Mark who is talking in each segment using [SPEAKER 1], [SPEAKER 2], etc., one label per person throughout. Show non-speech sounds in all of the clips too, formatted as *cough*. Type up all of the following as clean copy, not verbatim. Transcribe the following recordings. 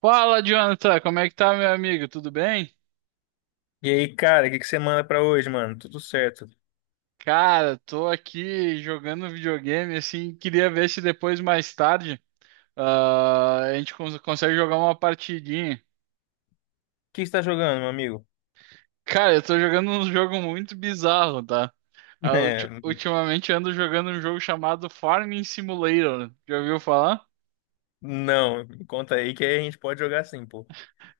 [SPEAKER 1] Fala, Jonathan, como é que tá, meu amigo? Tudo bem?
[SPEAKER 2] E aí, cara, o que que você manda pra hoje, mano? Tudo certo. O
[SPEAKER 1] Cara, tô aqui jogando videogame, assim, queria ver se depois, mais tarde, a gente consegue jogar uma partidinha.
[SPEAKER 2] que você tá jogando, meu amigo?
[SPEAKER 1] Cara, eu tô jogando um jogo muito bizarro, tá?
[SPEAKER 2] *laughs* É,
[SPEAKER 1] Ultimamente ando jogando um jogo chamado Farming Simulator, já ouviu falar?
[SPEAKER 2] não, me conta aí que aí a gente pode jogar sim, pô.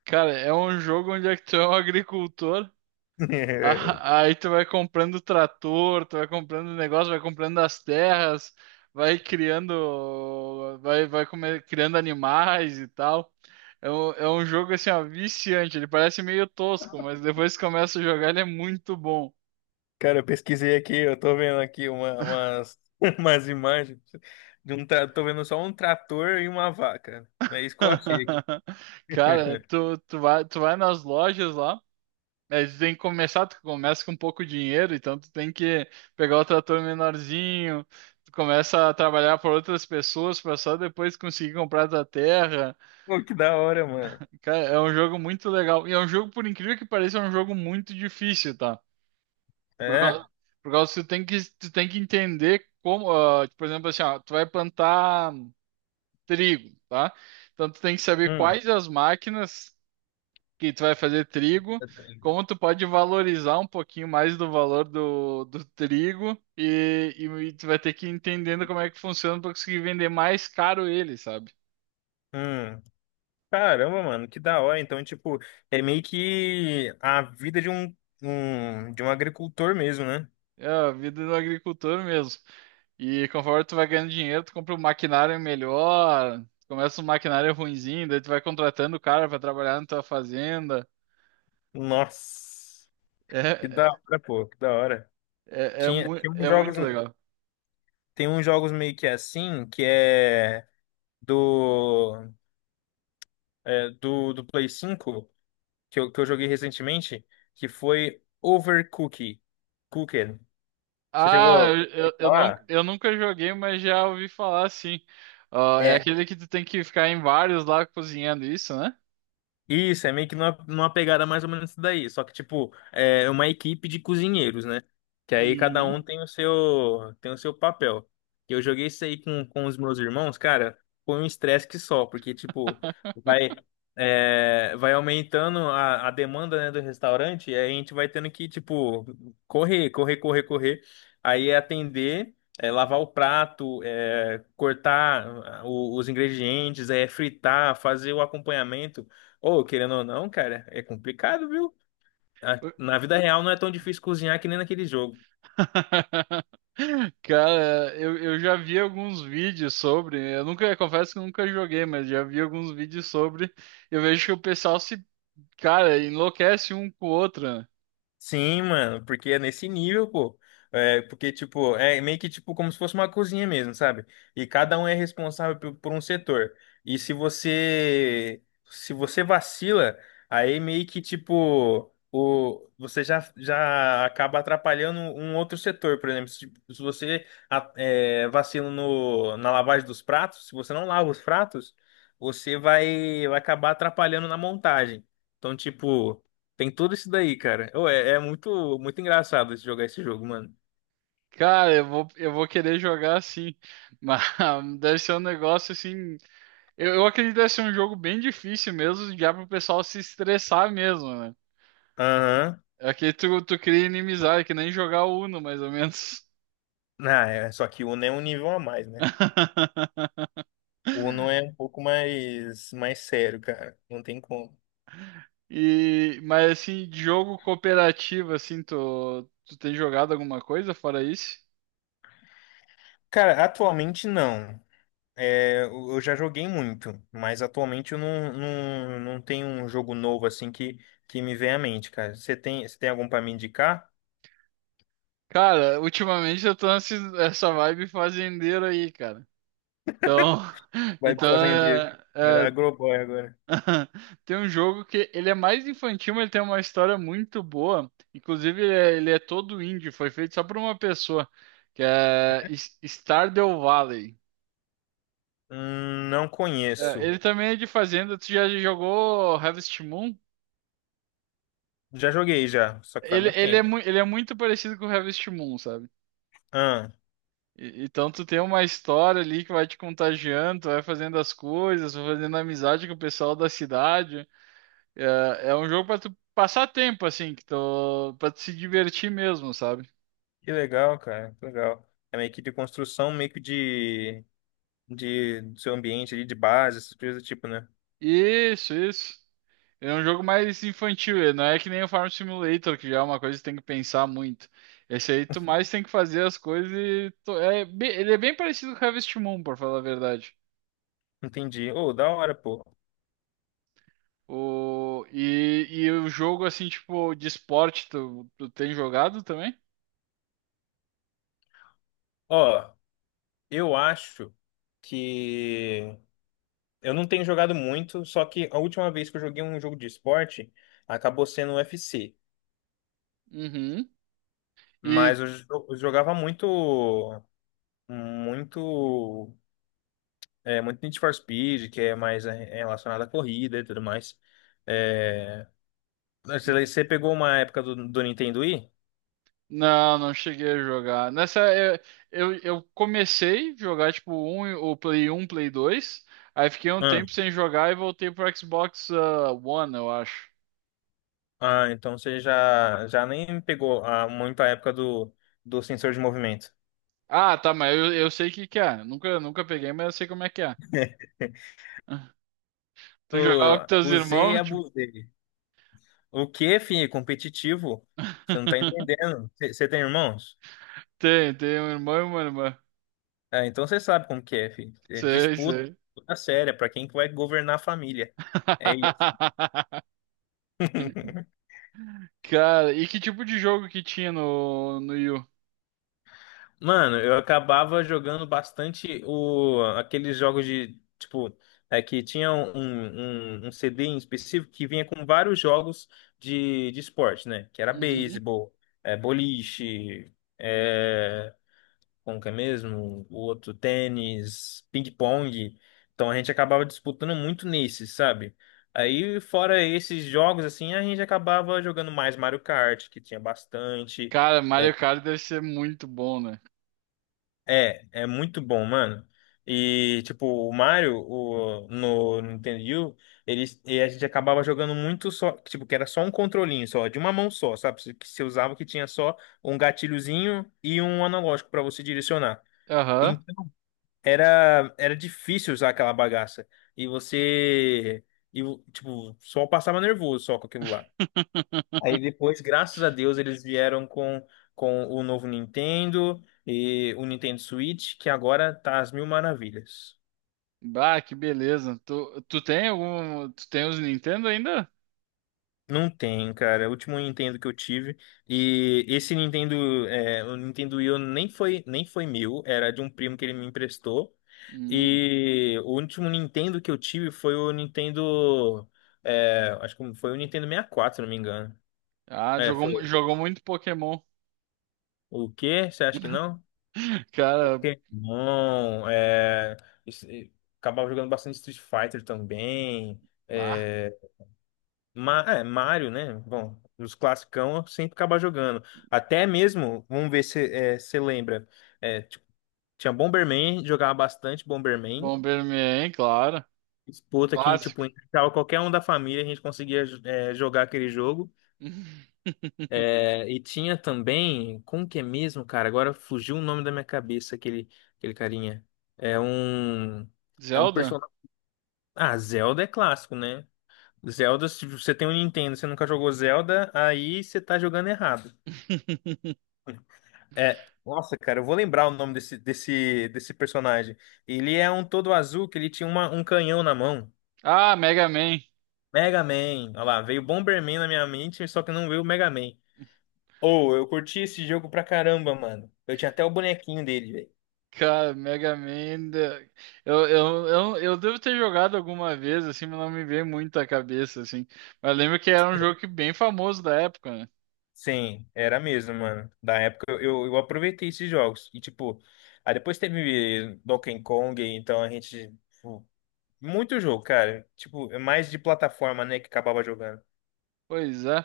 [SPEAKER 1] Cara, é um jogo onde é que tu é um agricultor.
[SPEAKER 2] *laughs*
[SPEAKER 1] Aí tu vai comprando trator, tu vai comprando negócio, vai comprando as terras, vai criando, criando animais e tal. É um jogo assim, ó, viciante. Ele parece meio tosco, mas depois que começa a jogar, ele é muito bom.
[SPEAKER 2] Cara, eu pesquisei aqui, eu tô vendo aqui *laughs* umas imagens tô vendo só um trator e uma vaca. É isso que eu achei aqui.
[SPEAKER 1] *laughs* Cara,
[SPEAKER 2] *laughs*
[SPEAKER 1] tu vai nas lojas lá. Mas tu tem que começar, tu começa com pouco dinheiro, então tu tem que pegar o trator menorzinho, tu começa a trabalhar por outras pessoas para só depois conseguir comprar a tua terra.
[SPEAKER 2] Pô, que da hora, mano.
[SPEAKER 1] Cara, é um jogo muito legal. E é um jogo, por incrível que pareça, é um jogo muito difícil, tá? Por causa,
[SPEAKER 2] É?
[SPEAKER 1] por causa que tu tem que entender como, por exemplo, assim, ó, tu vai plantar trigo, tá? Então tu tem que saber
[SPEAKER 2] Hum.
[SPEAKER 1] quais as máquinas que tu vai fazer trigo, como tu pode valorizar um pouquinho mais do valor do trigo e tu vai ter que ir entendendo como é que funciona para conseguir vender mais caro ele, sabe?
[SPEAKER 2] Hum. Caramba, mano, que da hora. Então, tipo, é meio que a vida de um agricultor mesmo, né?
[SPEAKER 1] É a vida do agricultor mesmo. E conforme tu vai ganhando dinheiro, tu compra um maquinário melhor, começa um maquinário ruinzinho, daí tu vai contratando o cara para trabalhar na tua fazenda.
[SPEAKER 2] Nossa, que da
[SPEAKER 1] É,
[SPEAKER 2] hora, pô, que da hora. Tinha, tinha uns
[SPEAKER 1] é
[SPEAKER 2] jogos,
[SPEAKER 1] muito legal.
[SPEAKER 2] tem uns jogos meio que assim, que é do, do Play 5 que eu joguei recentemente, que foi Overcooked. Cooked. Você chegou
[SPEAKER 1] Ah,
[SPEAKER 2] a
[SPEAKER 1] não,
[SPEAKER 2] falar?
[SPEAKER 1] eu nunca joguei, mas já ouvi falar assim. Ó, é
[SPEAKER 2] É.
[SPEAKER 1] aquele que tu tem que ficar em vários lá cozinhando isso, né?
[SPEAKER 2] Isso é meio que numa pegada mais ou menos isso daí. Só que, tipo, é uma equipe de cozinheiros, né? Que aí cada um
[SPEAKER 1] Uhum.
[SPEAKER 2] tem o seu papel. Eu joguei isso aí com os meus irmãos, cara, foi um estresse que só, porque, tipo, vai, vai aumentando a demanda, né, do restaurante, e aí a gente vai tendo que, tipo, correr, correr, correr, correr. Aí é atender, é lavar o prato, é cortar os ingredientes, é fritar, fazer o acompanhamento. Ou, querendo ou não, cara, é complicado, viu? Na vida real não é tão difícil cozinhar que nem naquele jogo.
[SPEAKER 1] *laughs* Cara, eu já vi alguns vídeos sobre. Eu nunca, confesso que eu nunca joguei, mas já vi alguns vídeos sobre. Eu vejo que o pessoal se, cara, enlouquece um com o outro, né?
[SPEAKER 2] Sim, mano, porque é nesse nível, pô. É, porque, tipo, é meio que tipo como se fosse uma cozinha mesmo, sabe? E cada um é responsável por um setor. E se você vacila, aí meio que tipo o você já acaba atrapalhando um outro setor, por exemplo, se, tipo, se você vacila no, na lavagem dos pratos, se você não lava os pratos, você vai acabar atrapalhando na montagem. Então, tipo tem tudo isso daí, cara. Ô, é muito, muito engraçado jogar esse jogo, mano.
[SPEAKER 1] Cara, eu vou querer jogar assim. Mas *laughs* deve ser um negócio assim. Eu acredito que deve ser um jogo bem difícil mesmo, já pro pessoal se estressar mesmo, né?
[SPEAKER 2] Aham.
[SPEAKER 1] Aqui tu cria inimizade, que nem jogar Uno, mais ou menos.
[SPEAKER 2] Ah, é, só que o Uno é um nível a mais, né?
[SPEAKER 1] *laughs*
[SPEAKER 2] O Uno é um pouco mais, mais sério, cara. Não tem como.
[SPEAKER 1] E, mas assim, de jogo cooperativo, assim, tu tem jogado alguma coisa fora isso?
[SPEAKER 2] Cara, atualmente não. É, eu já joguei muito, mas atualmente eu não, não, não tenho um jogo novo assim que me vem à mente, cara. Você tem algum pra me indicar?
[SPEAKER 1] Cara, ultimamente eu tô essa vibe fazendeiro aí, cara. Então, *laughs*
[SPEAKER 2] Vai pro
[SPEAKER 1] então
[SPEAKER 2] fazendeiro.
[SPEAKER 1] é,
[SPEAKER 2] Era
[SPEAKER 1] é,
[SPEAKER 2] Agroboy agora.
[SPEAKER 1] *laughs* tem um jogo que ele é mais infantil, mas ele tem uma história muito boa. Inclusive, ele é todo indie, foi feito só por uma pessoa, que é Stardew Valley.
[SPEAKER 2] Não
[SPEAKER 1] É,
[SPEAKER 2] conheço.
[SPEAKER 1] ele também é de fazenda. Tu já jogou Harvest Moon?
[SPEAKER 2] Já joguei já, só que faz muito tempo.
[SPEAKER 1] Ele é muito parecido com o Harvest Moon, sabe? Então tu tem uma história ali que vai te contagiando, tu vai fazendo as coisas, vai fazendo amizade com o pessoal da cidade. É, é um jogo pra tu passar tempo, assim, que tu, pra tu se divertir mesmo, sabe?
[SPEAKER 2] Que legal, cara, que legal. É meio que de construção, meio que de do seu ambiente ali, de base, essas coisas do tipo, né?
[SPEAKER 1] Isso, isso. É um jogo mais infantil, ele não é que nem o Farm Simulator, que já é uma coisa que tem que pensar muito. Esse aí tu mais tem que fazer as coisas e ele é bem parecido com o Harvest Moon, por falar a verdade.
[SPEAKER 2] Entendi. Ô, da hora, pô.
[SPEAKER 1] O, e o jogo assim, tipo, de esporte, tu tem jogado também?
[SPEAKER 2] Ó, eu acho que eu não tenho jogado muito, só que a última vez que eu joguei um jogo de esporte acabou sendo um UFC.
[SPEAKER 1] Uhum. E,
[SPEAKER 2] Mas eu jogava muito, muito Need for Speed, que é mais relacionado à corrida e tudo mais. É, você pegou uma época do Nintendo Wii?
[SPEAKER 1] não, não cheguei a jogar. Nessa, eu comecei a jogar o Play um, Play 2. Aí fiquei um
[SPEAKER 2] Ah,
[SPEAKER 1] tempo sem jogar e voltei pro Xbox One, eu acho.
[SPEAKER 2] ah, então você já nem pegou muito a época do sensor de movimento.
[SPEAKER 1] Ah, tá, mas eu sei o que que é. Nunca, nunca peguei, mas eu sei como é que é.
[SPEAKER 2] *laughs*
[SPEAKER 1] *laughs* Tu jogava com
[SPEAKER 2] Eu
[SPEAKER 1] teus
[SPEAKER 2] usei e
[SPEAKER 1] irmãos? Tipo...
[SPEAKER 2] abusei. O que, filho? Competitivo? Você não tá
[SPEAKER 1] *laughs*
[SPEAKER 2] entendendo. Você tem irmãos?
[SPEAKER 1] Tem, tem um irmão e uma irmã.
[SPEAKER 2] É, então você sabe como que é, filho. É
[SPEAKER 1] Sei,
[SPEAKER 2] disputa,
[SPEAKER 1] sei.
[SPEAKER 2] disputa séria pra quem que vai governar a família. É isso.
[SPEAKER 1] *laughs*
[SPEAKER 2] *laughs*
[SPEAKER 1] Cara, e que tipo de jogo que tinha no, no Wii U?
[SPEAKER 2] Mano, eu acabava jogando bastante aqueles jogos de, tipo, que tinha um CD em específico que vinha com vários jogos de esporte, né? Que era
[SPEAKER 1] Uhum.
[SPEAKER 2] beisebol, boliche, é, como que é mesmo? O outro, tênis, ping-pong. Então a gente acabava disputando muito nesses, sabe? Aí, fora esses jogos, assim, a gente acabava jogando mais Mario Kart, que tinha bastante.
[SPEAKER 1] Cara, Mario
[SPEAKER 2] é,
[SPEAKER 1] Kart deve ser muito bom, né?
[SPEAKER 2] É, é muito bom, mano. E, tipo, no Nintendo Wii, U, e a gente acabava jogando muito só, tipo, que era só um controlinho, só, de uma mão só, sabe? Que você usava que tinha só um gatilhozinho e um analógico pra você direcionar.
[SPEAKER 1] Aham.
[SPEAKER 2] Então, era difícil usar aquela bagaça. E você, tipo, só passava nervoso só com aquilo lá. Aí depois, graças a Deus, eles vieram com o novo Nintendo e o Nintendo Switch, que agora tá às mil maravilhas.
[SPEAKER 1] Bah, que beleza. Tu, tu tem algum. Tu tem os Nintendo ainda?
[SPEAKER 2] Não tem, cara. O último Nintendo que eu tive. E esse Nintendo, o Nintendo Wii U nem foi, meu, era de um primo que ele me emprestou.
[SPEAKER 1] Hum.
[SPEAKER 2] E o último Nintendo que eu tive foi o Nintendo. Acho que foi o Nintendo 64, se não me engano.
[SPEAKER 1] Ah,
[SPEAKER 2] É,
[SPEAKER 1] jogou,
[SPEAKER 2] foi.
[SPEAKER 1] jogou muito Pokémon.
[SPEAKER 2] O quê? Você acha que não?
[SPEAKER 1] *laughs* Cara,
[SPEAKER 2] Pokémon, isso- e- acabava jogando bastante Street Fighter também.
[SPEAKER 1] pá.
[SPEAKER 2] é, Mario, né? Bom, os classicão eu sempre acabava jogando. Até mesmo, vamos ver se você lembra, tipo, tinha Bomberman, jogava bastante Bomberman,
[SPEAKER 1] Bomberman, claro.
[SPEAKER 2] disputa que, tipo,
[SPEAKER 1] Clássico.
[SPEAKER 2] entrava qualquer um da família, a gente conseguia jogar aquele jogo.
[SPEAKER 1] *laughs*
[SPEAKER 2] É, e tinha também, como que é mesmo, cara? Agora fugiu o nome da minha cabeça, aquele carinha. É um... É um
[SPEAKER 1] Zelda?
[SPEAKER 2] personagem. Ah, Zelda é clássico, né? Zelda, se você tem um Nintendo, e você nunca jogou Zelda, aí você tá jogando errado.
[SPEAKER 1] *laughs*
[SPEAKER 2] É, nossa, cara, eu vou lembrar o nome desse personagem. Ele é um todo azul que ele tinha um canhão na mão.
[SPEAKER 1] Ah, Mega Man.
[SPEAKER 2] Mega Man. Olha lá, veio Bomberman na minha mente, só que não veio o Mega Man. Ou, eu curti esse jogo pra caramba, mano. Eu tinha até o bonequinho dele, velho.
[SPEAKER 1] Cara, Mega Man ainda- eu devo ter jogado alguma vez, assim, mas não me veio muito à cabeça, assim. Mas lembro que era um jogo que bem famoso da época, né?
[SPEAKER 2] Sim, era mesmo, mano. Da época eu aproveitei esses jogos. E tipo, aí depois teve Donkey Kong, então a gente, tipo, muito jogo, cara. Tipo, é mais de plataforma, né, que acabava jogando.
[SPEAKER 1] Pois é.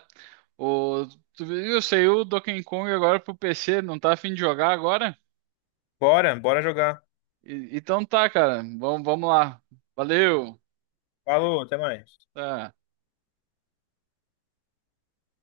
[SPEAKER 1] O, tu viu, saiu o Donkey Kong agora pro PC, não tá afim de jogar agora?
[SPEAKER 2] Bora, bora jogar.
[SPEAKER 1] Então tá, cara. Vamos lá. Valeu.
[SPEAKER 2] Falou, até mais.
[SPEAKER 1] Tá.